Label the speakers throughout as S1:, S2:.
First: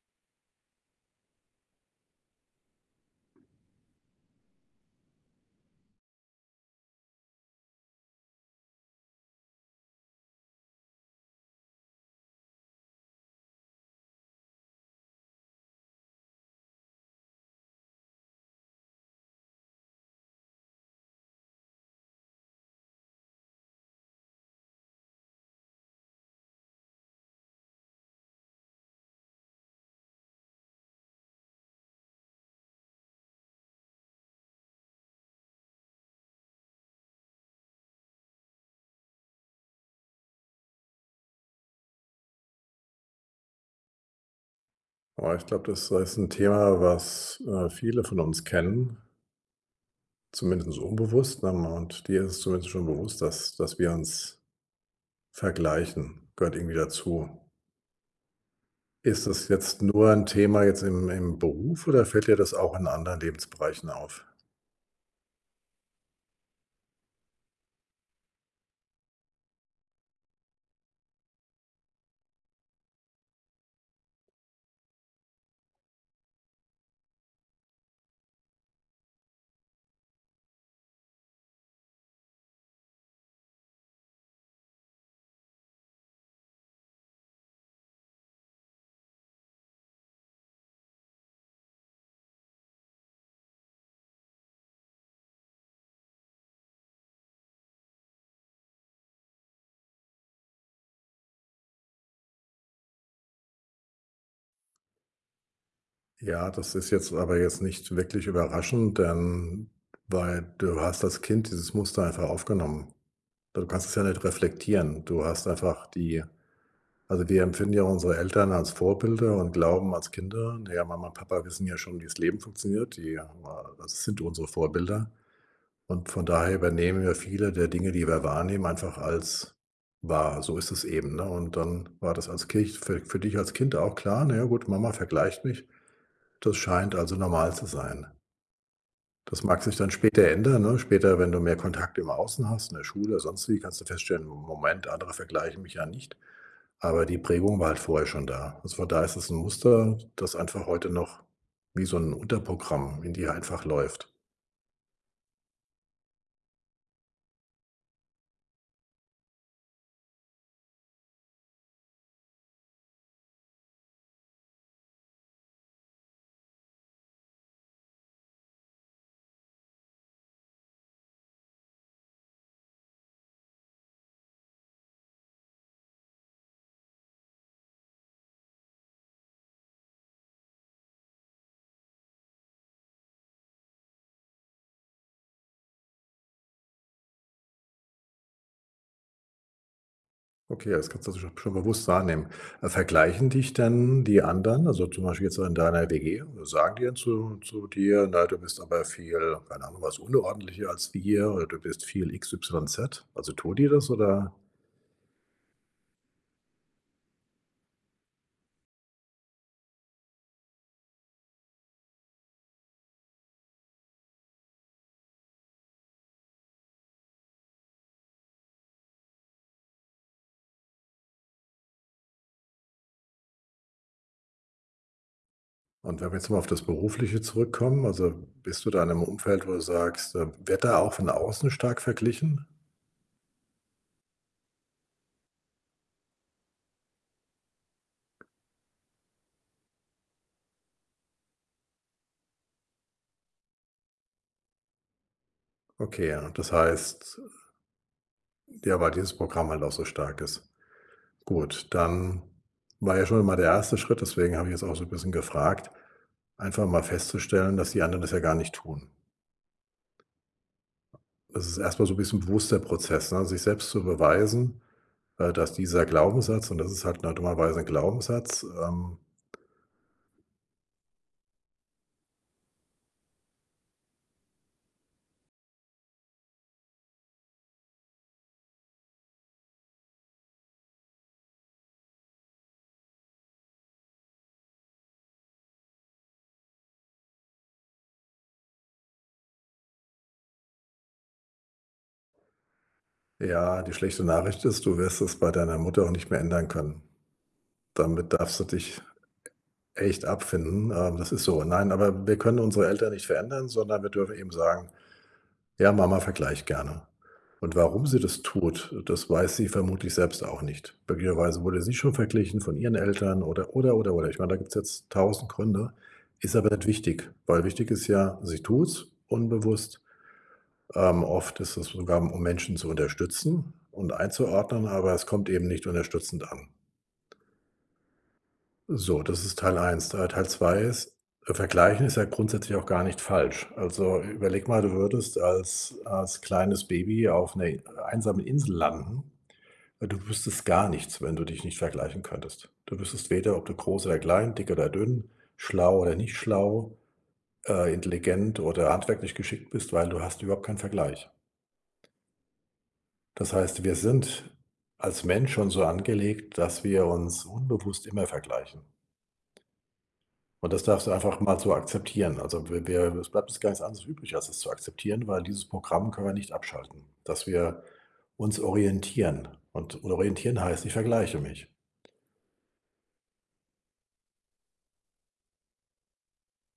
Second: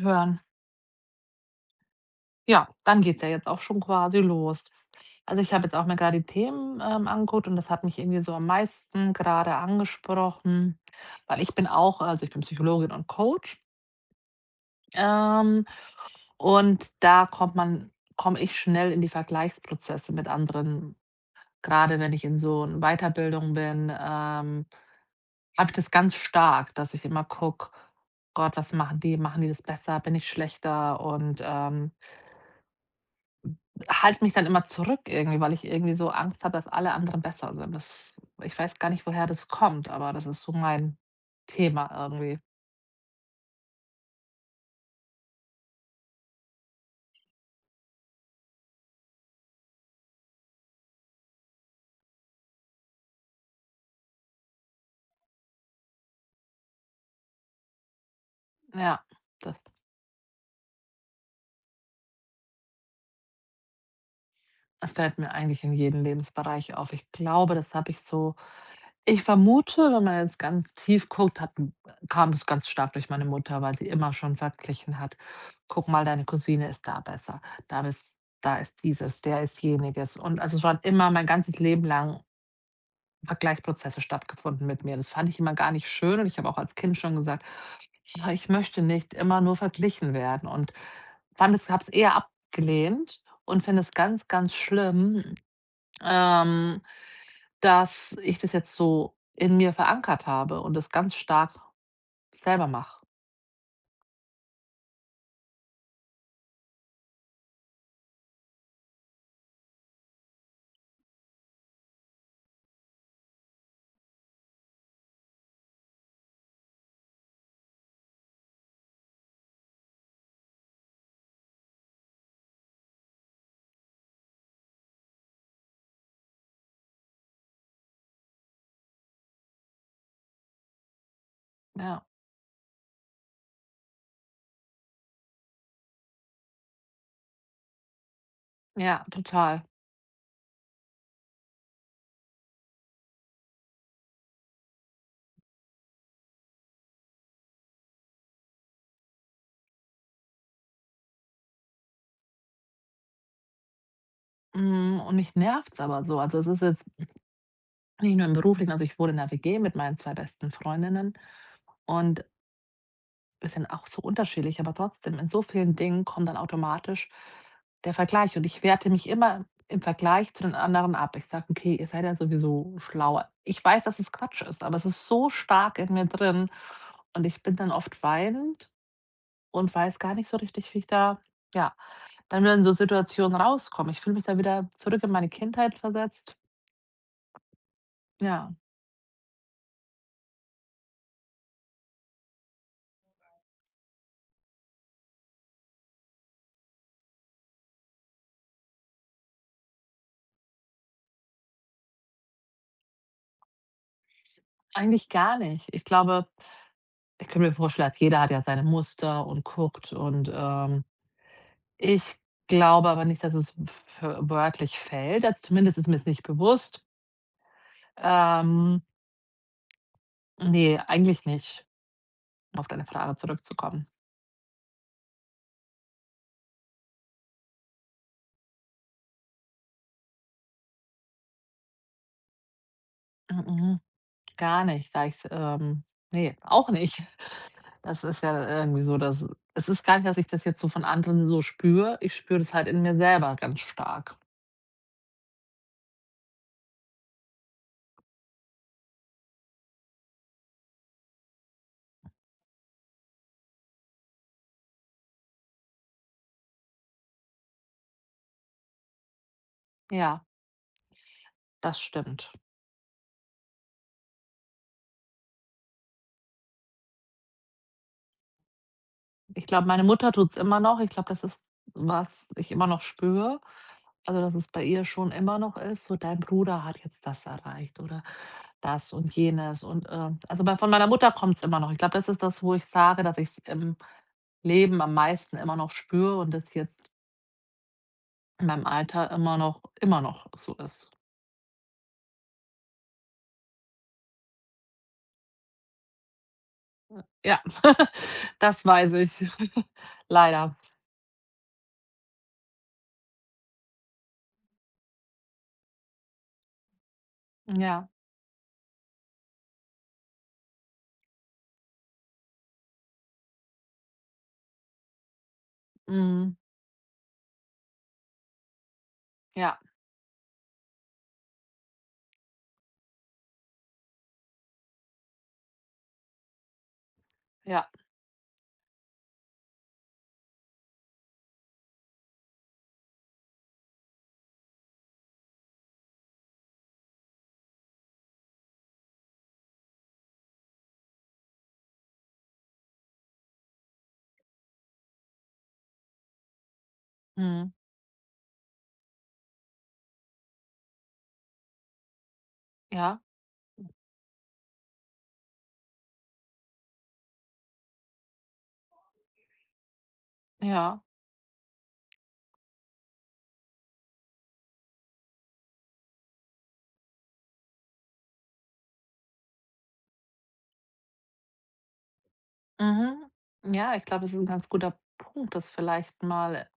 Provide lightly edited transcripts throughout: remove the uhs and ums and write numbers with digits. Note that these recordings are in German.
S1: Hören. Ja, dann geht's ja jetzt auch schon quasi los. Also, ich habe jetzt auch mir gerade die Themen, angeguckt, und das hat mich irgendwie so am meisten gerade angesprochen, weil ich bin auch also, ich bin Psychologin und Coach. ähm, und da kommt man komme ich schnell in die Vergleichsprozesse mit anderen. Gerade wenn ich in so einer Weiterbildung bin, habe ich das ganz stark, dass ich immer gucke: „Gott, was machen die? Machen die das besser? Bin ich schlechter?" Und halte mich dann immer zurück irgendwie, weil ich irgendwie so Angst habe, dass alle anderen besser sind. Das Ich weiß gar nicht, woher das kommt, aber das ist so mein Thema irgendwie.
S2: Boah, ich glaube, das ist ein Thema, was, viele von uns kennen, zumindest unbewusst, ne? Und dir ist es zumindest schon bewusst, dass wir uns vergleichen, gehört irgendwie dazu.
S1: Ja,
S2: Ist das
S1: das
S2: jetzt nur ein Thema jetzt im Beruf oder fällt dir das auch in anderen Lebensbereichen auf?
S1: das fällt mir eigentlich in jedem Lebensbereich auf. Ich glaube, das habe ich so ich vermute, wenn man jetzt ganz tief guckt, hat kam es ganz stark durch meine Mutter, weil sie immer schon verglichen hat: „Guck mal, deine Cousine ist da besser. Da bist Da ist dieses, der ist jeniges." Und also schon immer mein ganzes Leben lang Vergleichsprozesse stattgefunden mit mir. Das fand ich immer gar nicht schön, und ich habe auch als Kind schon gesagt: „Ah, ich möchte nicht immer nur verglichen werden", und fand es habe es eher abgelehnt und finde es ganz, ganz schlimm, ähm, dass ich das jetzt so in mir verankert habe und das ganz stark selber mache.
S2: Ja, das ist jetzt aber jetzt nicht wirklich überraschend, denn weil du hast als Kind dieses Muster einfach aufgenommen. Du kannst es ja nicht reflektieren. Du hast einfach die. Also, wir empfinden ja unsere Eltern als Vorbilder und glauben als Kinder, na ja, Mama und Papa wissen ja schon, wie das Leben funktioniert, das sind unsere Vorbilder. Und von daher übernehmen wir viele der Dinge, die wir wahrnehmen, einfach als wahr. So ist es eben, ne? Und dann
S1: Ja,
S2: war das als Kind für dich als Kind auch klar: „Na ja gut, Mama vergleicht mich. Das scheint also normal zu sein.“
S1: ja,
S2: Das
S1: total.
S2: mag sich dann später ändern, ne? Später, wenn du mehr Kontakt im Außen hast, in der Schule, sonst wie, kannst du feststellen: „Moment, andere vergleichen mich ja nicht.“ Aber die Prägung war halt vorher schon da. Also, von da ist es ein Muster, das einfach heute noch wie so ein Unterprogramm in dir einfach läuft.
S1: Mhm, und mich nervt's aber so. Also, es ist jetzt nicht nur im Beruflichen. Also, ich wohne in 'ner WG mit meinen 2 besten Freundinnen, und wir sind auch so unterschiedlich, aber trotzdem, in so vielen Dingen kommt dann automatisch der Vergleich, und ich werte mich immer im Vergleich zu den anderen ab. Ich sage: „Okay, ihr seid ja sowieso schlauer." Ich weiß, dass es Quatsch ist, aber es ist so stark in mir drin, und ich bin dann oft weinend und weiß gar nicht so richtig, wie ich da, ja, dann wieder in so Situationen rauskomme. Ich fühle mich da wieder zurück in meine Kindheit versetzt. Ja,
S2: Okay, das kannst du schon bewusst wahrnehmen. Vergleichen dich dann die anderen, also, zum Beispiel jetzt in deiner WG, sagen die dann zu dir: „Na, du bist aber viel, keine Ahnung was, unordentlicher als wir oder du bist viel X Y Z. Also, tun die das oder.
S1: eigentlich gar nicht. Ich glaube, ich könnte mir vorstellen, jeder hat ja seine Muster und guckt, und, ich glaube aber nicht, dass es f wörtlich fällt. Also, zumindest ist mir es nicht bewusst. Ähm, ne, eigentlich nicht, um auf deine Frage zurückzukommen.
S2: Und wenn wir jetzt mal auf das Berufliche zurückkommen, also, bist du da in 'nem Umfeld, wo du sagst, wird da auch von außen stark verglichen?
S1: mm Gar nicht, sage ich's, ne, auch nicht. Das ist ja irgendwie so, dass es ist gar nicht, dass ich das jetzt so von anderen so spüre. Ich spüre das halt in mir selber ganz stark.
S2: Okay, ja. Das heißt, ja, weil dieses Programm halt auch so stark ist. Gut, dann war ja schon mal der erste Schritt, deswegen habe ich jetzt auch so ein bisschen gefragt, einfach mal festzustellen, dass die anderen das ja gar nicht tun.
S1: Ja,
S2: Das ist
S1: das
S2: erst mal so ein bisschen
S1: stimmt.
S2: bewusster Prozess, ne, sich selbst zu beweisen, dass dieser Glaubenssatz und das ist halt, ne, dummerweise 'n Glaubenssatz,
S1: Ich glaube, meine Mutter tut's immer noch. Ich glaube, das ist, was ich immer noch spüre. Also, dass es bei ihr schon immer noch ist, so: „Dein Bruder hat jetzt das erreicht oder das und jenes", und also, bei von meiner Mutter kommt's immer noch. Ich glaube, das ist das, wo ich sage, dass ich's im Leben am meisten immer noch spüre und das jetzt in meinem Alter immer noch so ist.
S2: ja, die schlechte Nachricht ist, du wirst es bei deiner Mutter auch nicht mehr ändern können.
S1: Ja,
S2: Damit darfst du
S1: das
S2: dich
S1: weiß ich,
S2: echt
S1: leider.
S2: abfinden, das ist so. Nein, aber wir können unsere Eltern nicht verändern, sondern wir dürfen eben sagen: Ja, Mama vergleicht gerne. Und warum
S1: Ja,
S2: sie das tut, das weiß sie vermutlich selbst auch nicht. Möglicherweise wurde sie schon verglichen von ihren Eltern oder, oder. Ich meine, da gibt es jetzt tausend Gründe.
S1: mhm,
S2: Ist aber nicht wichtig, weil wichtig ist ja, sie tut's
S1: ja,
S2: unbewusst. Oft ist es sogar, um Menschen zu unterstützen und einzuordnen, aber es kommt eben nicht unterstützend an.
S1: ja,
S2: So, das ist Teil eins. Teil 2 ist, vergleichen ist ja grundsätzlich auch gar nicht falsch. Also überleg mal, du würdest als kleines Baby auf einer einsamen Insel landen. Du wüsstest gar nichts, wenn du dich nicht vergleichen könntest. Du wüsstest weder, ob du groß oder klein, dick oder dünn, schlau oder nicht schlau,
S1: mhm,
S2: intelligent oder handwerklich geschickt bist, weil du hast überhaupt keinen Vergleich.
S1: ja,
S2: Das heißt, wir sind als Mensch schon so angelegt, dass wir uns unbewusst immer vergleichen. Und das
S1: ja.
S2: darfst du einfach mal so akzeptieren. Also, wir es bleibt uns gar nichts anderes übrig, als es zu akzeptieren, weil dieses Programm können wir nicht abschalten, dass wir uns orientieren. Und orientieren heißt, ich vergleiche mich.
S1: Mhm. Ja, ich glaube, es ist ein ganz guter Punkt, das vielleicht mal,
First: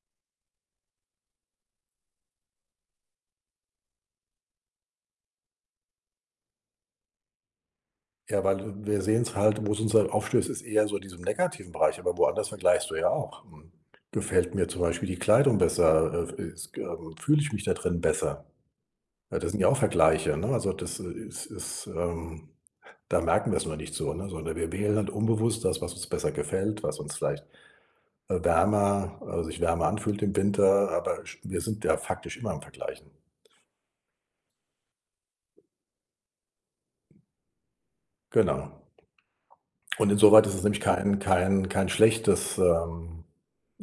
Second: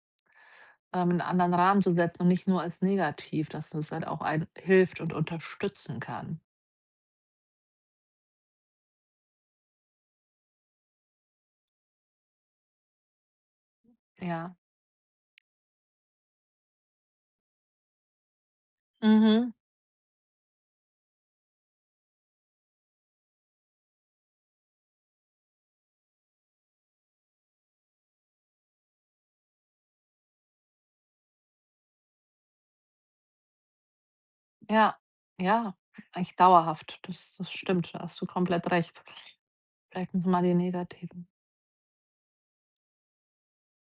S1: in 'n anderen Rahmen zu setzen und nicht nur als negativ, dass es halt auch einen hilft und unterstützen kann.
S2: Ja, weil wir sehen es halt, wo es uns halt aufstößt, ist eher so in diesem negativen Bereich, aber woanders vergleichst du ja auch. Hm,
S1: Ja.
S2: gefällt mir zum Beispiel die Kleidung besser? Ist fühle ich mich da drin besser? Ja, das
S1: Mhm.
S2: sind ja auch Vergleiche, ne? Also, da merken wir es nur nicht so, ne, sondern wir wählen halt unbewusst das, was uns besser gefällt, was uns vielleicht. Wärmer sich wärmer anfühlt im Winter, aber sch wir sind ja faktisch immer am Vergleichen.
S1: Ja. Ja, eigentlich dauerhaft. Das stimmt, da hast du komplett
S2: Genau.
S1: recht.
S2: Und
S1: Vielleicht nicht mal
S2: insoweit
S1: die
S2: ist es nämlich kein
S1: negativen.
S2: kein kein schlechtes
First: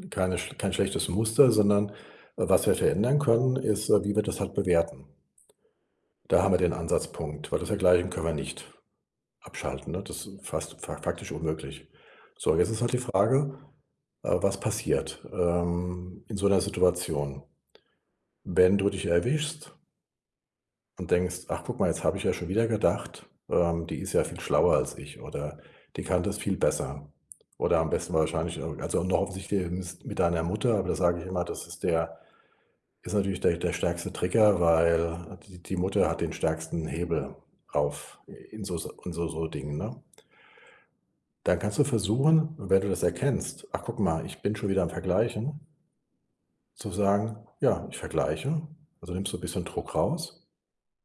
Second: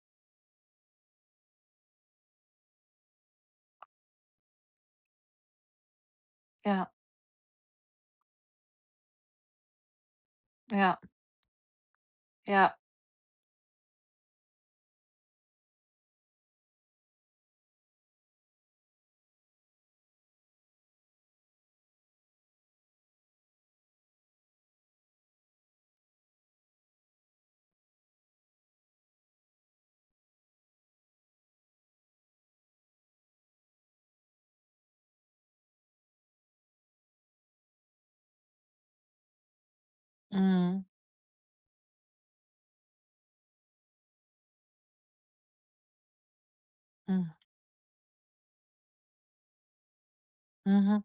S2: kein schlechtes Muster, sondern, was wir verändern können, ist, wie wir das halt bewerten. Da haben wir den
S1: Ja,
S2: Ansatzpunkt, weil das Vergleichen können wir nicht abschalten, ne? Das ist fast fa
S1: ja,
S2: faktisch unmöglich. So, jetzt
S1: ja.
S2: ist halt die Frage, was passiert, in so einer Situation? Wenn du dich erwischst, und denkst: „Ach, guck mal, jetzt habe ich ja schon wieder gedacht, die ist ja viel schlauer als ich oder die kann das viel besser.“ Oder am besten wahrscheinlich irg also noch offensichtlicher mis mit deiner Mutter, aber das sage ich immer, das ist der ist natürlich der stärkste Trigger, weil die Mutter hat den stärksten Hebel auf in so in so Dingen, ne?
S1: Mhm.
S2: Dann kannst du versuchen, wenn du das erkennst: „Ach, guck mal, ich bin schon wieder am Vergleichen“, zu
S1: Mhm.
S2: sagen: „Ja, ich vergleiche.“ Also nimmst du ein bisschen Druck raus
S1: Mhm.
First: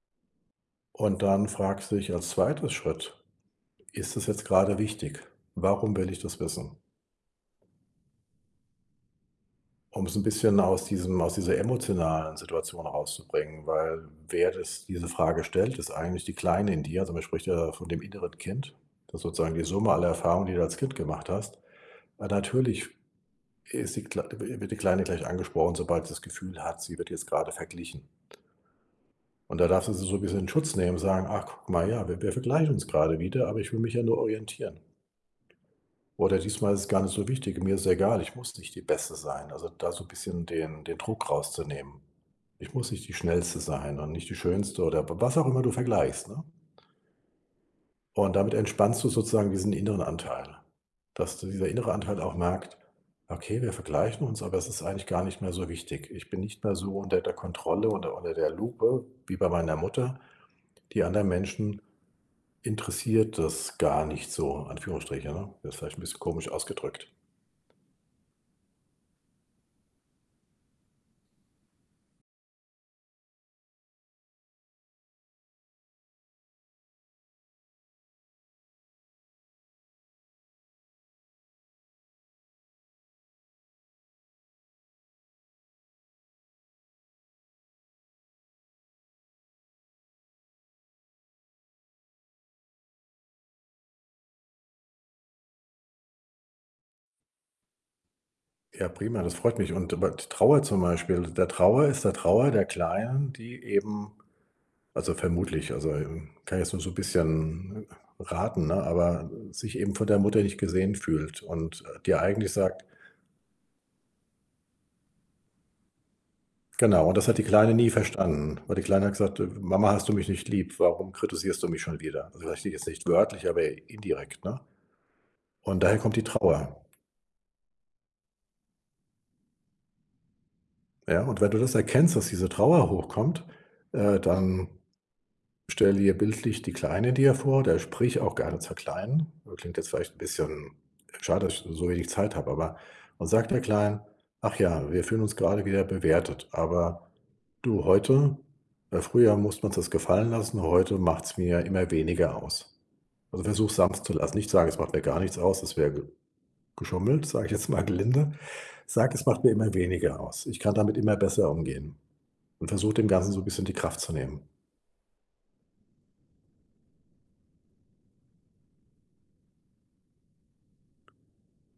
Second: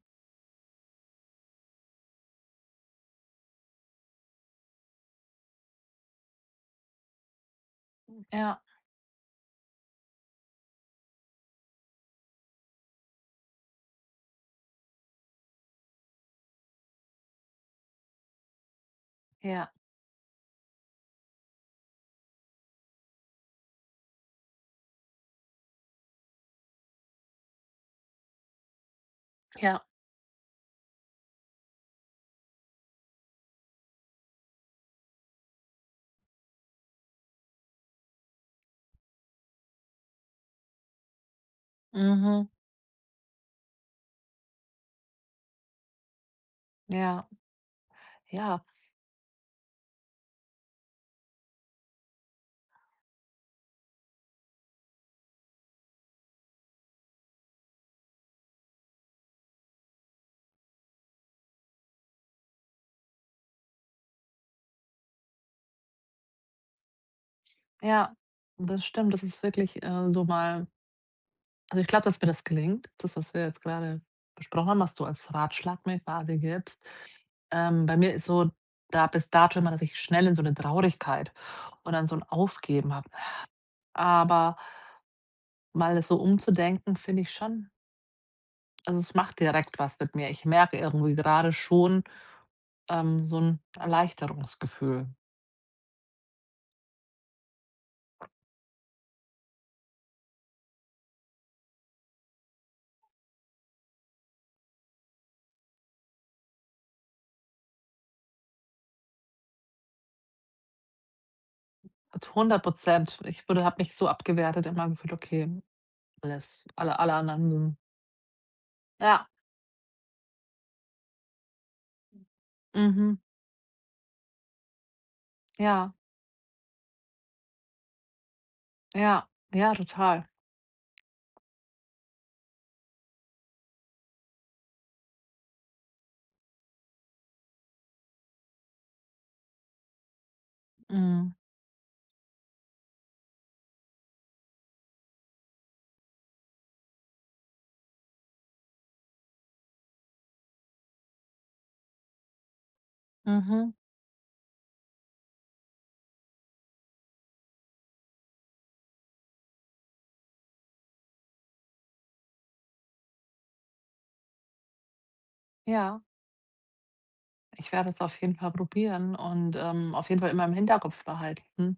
S2: und dann fragst du dich als 2. Schritt: Ist das jetzt gerade wichtig? Warum will ich das wissen?
S1: Ja,
S2: Um es ein bisschen aus diesem aus dieser emotionalen Situation rauszubringen, weil wer das diese Frage stellt, ist eigentlich die Kleine in dir. Also, man spricht ja von dem inneren Kind. Das ist sozusagen die
S1: ja,
S2: Summe aller Erfahrungen, die du als Kind gemacht hast. Natürlich ist die Klei wird die Kleine gleich angesprochen, sobald sie das Gefühl hat, sie wird jetzt gerade verglichen. Und da
S1: ja.
S2: darfst du sie so ein bisschen in Schutz nehmen, sagen: „Ach, guck mal, ja, wir vergleichen uns gerade wieder, aber ich will mich ja nur orientieren.“ Oder diesmal ist es gar nicht so wichtig, mir ist egal, ich muss nicht die Beste sein. Also da so 'n bisschen den Druck rauszunehmen.
S1: Mhm.
S2: Ich muss nicht die Schnellste sein und nicht die Schönste oder was auch immer du vergleichst, ne?
S1: Ja,
S2: Und damit
S1: ja,
S2: entspannst du sozusagen diesen inneren Anteil, dass du dieser innere Anteil auch merkt: „Okay, wir vergleichen uns, aber es ist eigentlich gar nicht mehr so wichtig. Ich bin nicht mehr so unter der Kontrolle oder unter der Lupe wie bei meiner Mutter. Die anderen Menschen interessiert das gar nicht so“, Anführungsstriche, ne? Das ist vielleicht ein bisschen komisch ausgedrückt.
S1: ja. Das stimmt, das ist wirklich, so mal also, ich glaube, dass mir das gelingt. Das, was wir jetzt gerade besprochen haben, was du als Ratschlag mir quasi gibst. Bei mir ist so, da bis dato immer, dass ich schnell in so eine Traurigkeit und dann so ein Aufgeben habe. Aber mal das so umzudenken, finde ich schon. Also, es macht direkt was mit mir. Ich merke irgendwie gerade schon, so ein Erleichterungsgefühl.
S2: Ja, prima, das freut mich. Und aber die Trauer zum Beispiel der Trauer der Kleinen, die eben vermutlich, also, kann ich jetzt nur so ein bisschen raten, ne, aber sich eben von der Mutter nicht gesehen fühlt und, dir eigentlich
S1: Zu
S2: sagt.
S1: Prozent. Ich würde habe mich so abgewertet, immer gefühlt: „Okay, alles alle
S2: Genau,
S1: alle
S2: und das hat die
S1: anderen
S2: Kleine
S1: sind".
S2: nie verstanden, weil die Kleine hat
S1: Ja,
S2: gesagt: „Mama, hast du mich nicht lieb? Warum kritisierst du mich schon wieder?“ Also, vielleicht jetzt nicht
S1: mhm,
S2: wörtlich, aber indirekt, ne? Und
S1: ja,
S2: daher kommt die Trauer,
S1: ja, ja, total.
S2: ja? Und wenn du das erkennst, dass diese Trauer hochkommt, dann. Stell dir bildlich die Kleine dir vor oder sprich auch gerne zur Kleinen. Klingt jetzt vielleicht ein bisschen
S1: Mhm.
S2: schade, dass ich so wenig Zeit habe, aber. Und sag der Kleinen: „Ach ja, wir fühlen uns gerade wieder bewertet, aber du, heute früher musste man uns das gefallen lassen, heute macht es mir immer weniger aus.“ Also, versuch
S1: Mhm.
S2: sanft zu lassen. Nicht sagen: „Es macht mir gar nichts aus“, das wäre ge geschummelt, sage ich jetzt mal gelinde. Sag: „Es macht mir immer weniger aus. Ich kann damit immer besser umgehen.“ Und versuch dem Ganzen so ein bisschen die Kraft zu nehmen.
S1: Ja, ich werde es auf jeden Fall probieren und, auf jeden Fall immer im Hinterkopf behalten,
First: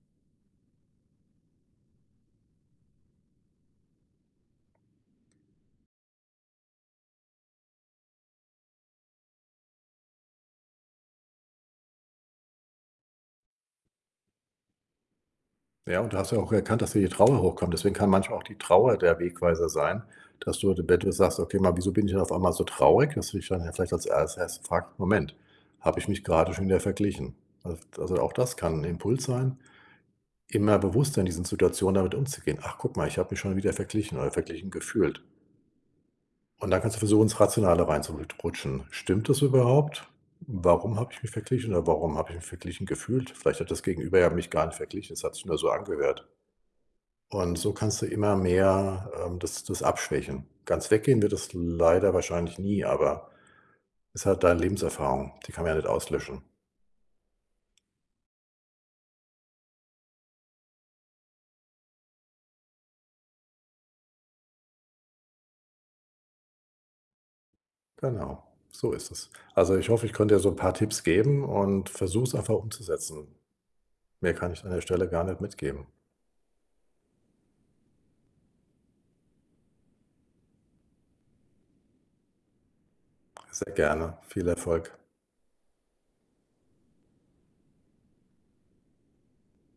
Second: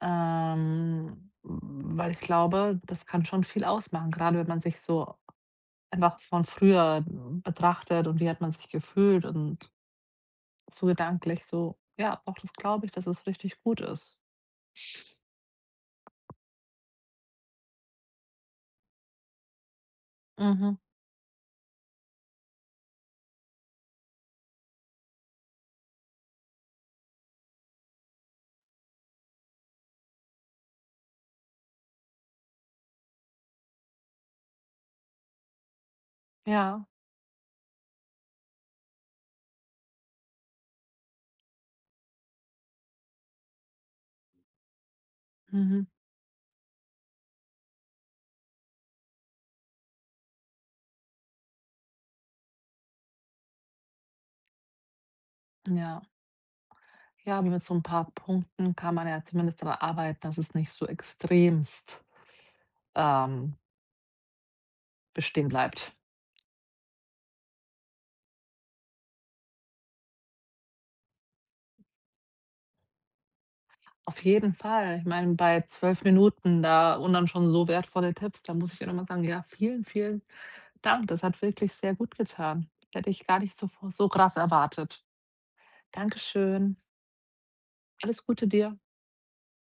S1: weil ich glaube, das kann schon viel ausmachen, gerade wenn man sich so einfach von früher betrachtet und wie hat man sich gefühlt, und so gedanklich, so, ja, doch, das glaube ich, dass es richtig gut ist.
S2: Ja, und du hast ja auch erkannt, dass da die Trauer hochkommt. Deswegen kann manchmal auch die Trauer der Wegweiser sein, dass du,
S1: Mhm.
S2: wenn du sagst: „Okay, mal, wieso bin ich denn auf einmal so traurig?“ Dass du dich dann ja vielleicht als erstes fragst: „Moment, habe ich mich gerade schon wieder verglichen?“ Al Also, auch das kann 'n Impuls sein, immer bewusster in diesen Situationen damit umzugehen. „Ach, guck mal, ich habe mich schon wieder verglichen oder verglichen gefühlt.“ Und dann
S1: Ja.
S2: kannst du versuchen, ins Rationale reinzurutschen. „Stimmt das überhaupt? Warum habe ich mich verglichen oder warum habe ich mich verglichen gefühlt? Vielleicht hat das Gegenüber ja mich gar nicht verglichen, es hat sich nur so
S1: Mhm.
S2: angehört.“ Und so kannst du immer mehr, das abschwächen. Ganz weggehen wird es leider wahrscheinlich nie, aber es ist halt deine Lebenserfahrung, die kann man ja nicht
S1: Ja.
S2: auslöschen.
S1: Ja, aber mit so ein paar Punkten kann man ja zumindest dran arbeiten, dass es nicht so extremst, ähm, bestehen bleibt.
S2: Genau, so ist es. Also, ich hoffe, ich konnte dir so ein paar Tipps geben und versuch's einfach umzusetzen.
S1: Auf
S2: Mehr kann
S1: jeden
S2: ich an der
S1: Fall. Ich
S2: Stelle gar
S1: meine,
S2: nicht
S1: bei
S2: mitgeben.
S1: 12 Minuten da und dann schon so wertvolle Tipps, da muss ich ja noch mal sagen, ja, vielen, vielen Dank. Das hat wirklich sehr gut getan. Hätte ich gar nicht so,
S2: Sehr
S1: so
S2: gerne.
S1: krass
S2: Viel Erfolg.
S1: erwartet. Dankeschön. Alles Gute dir.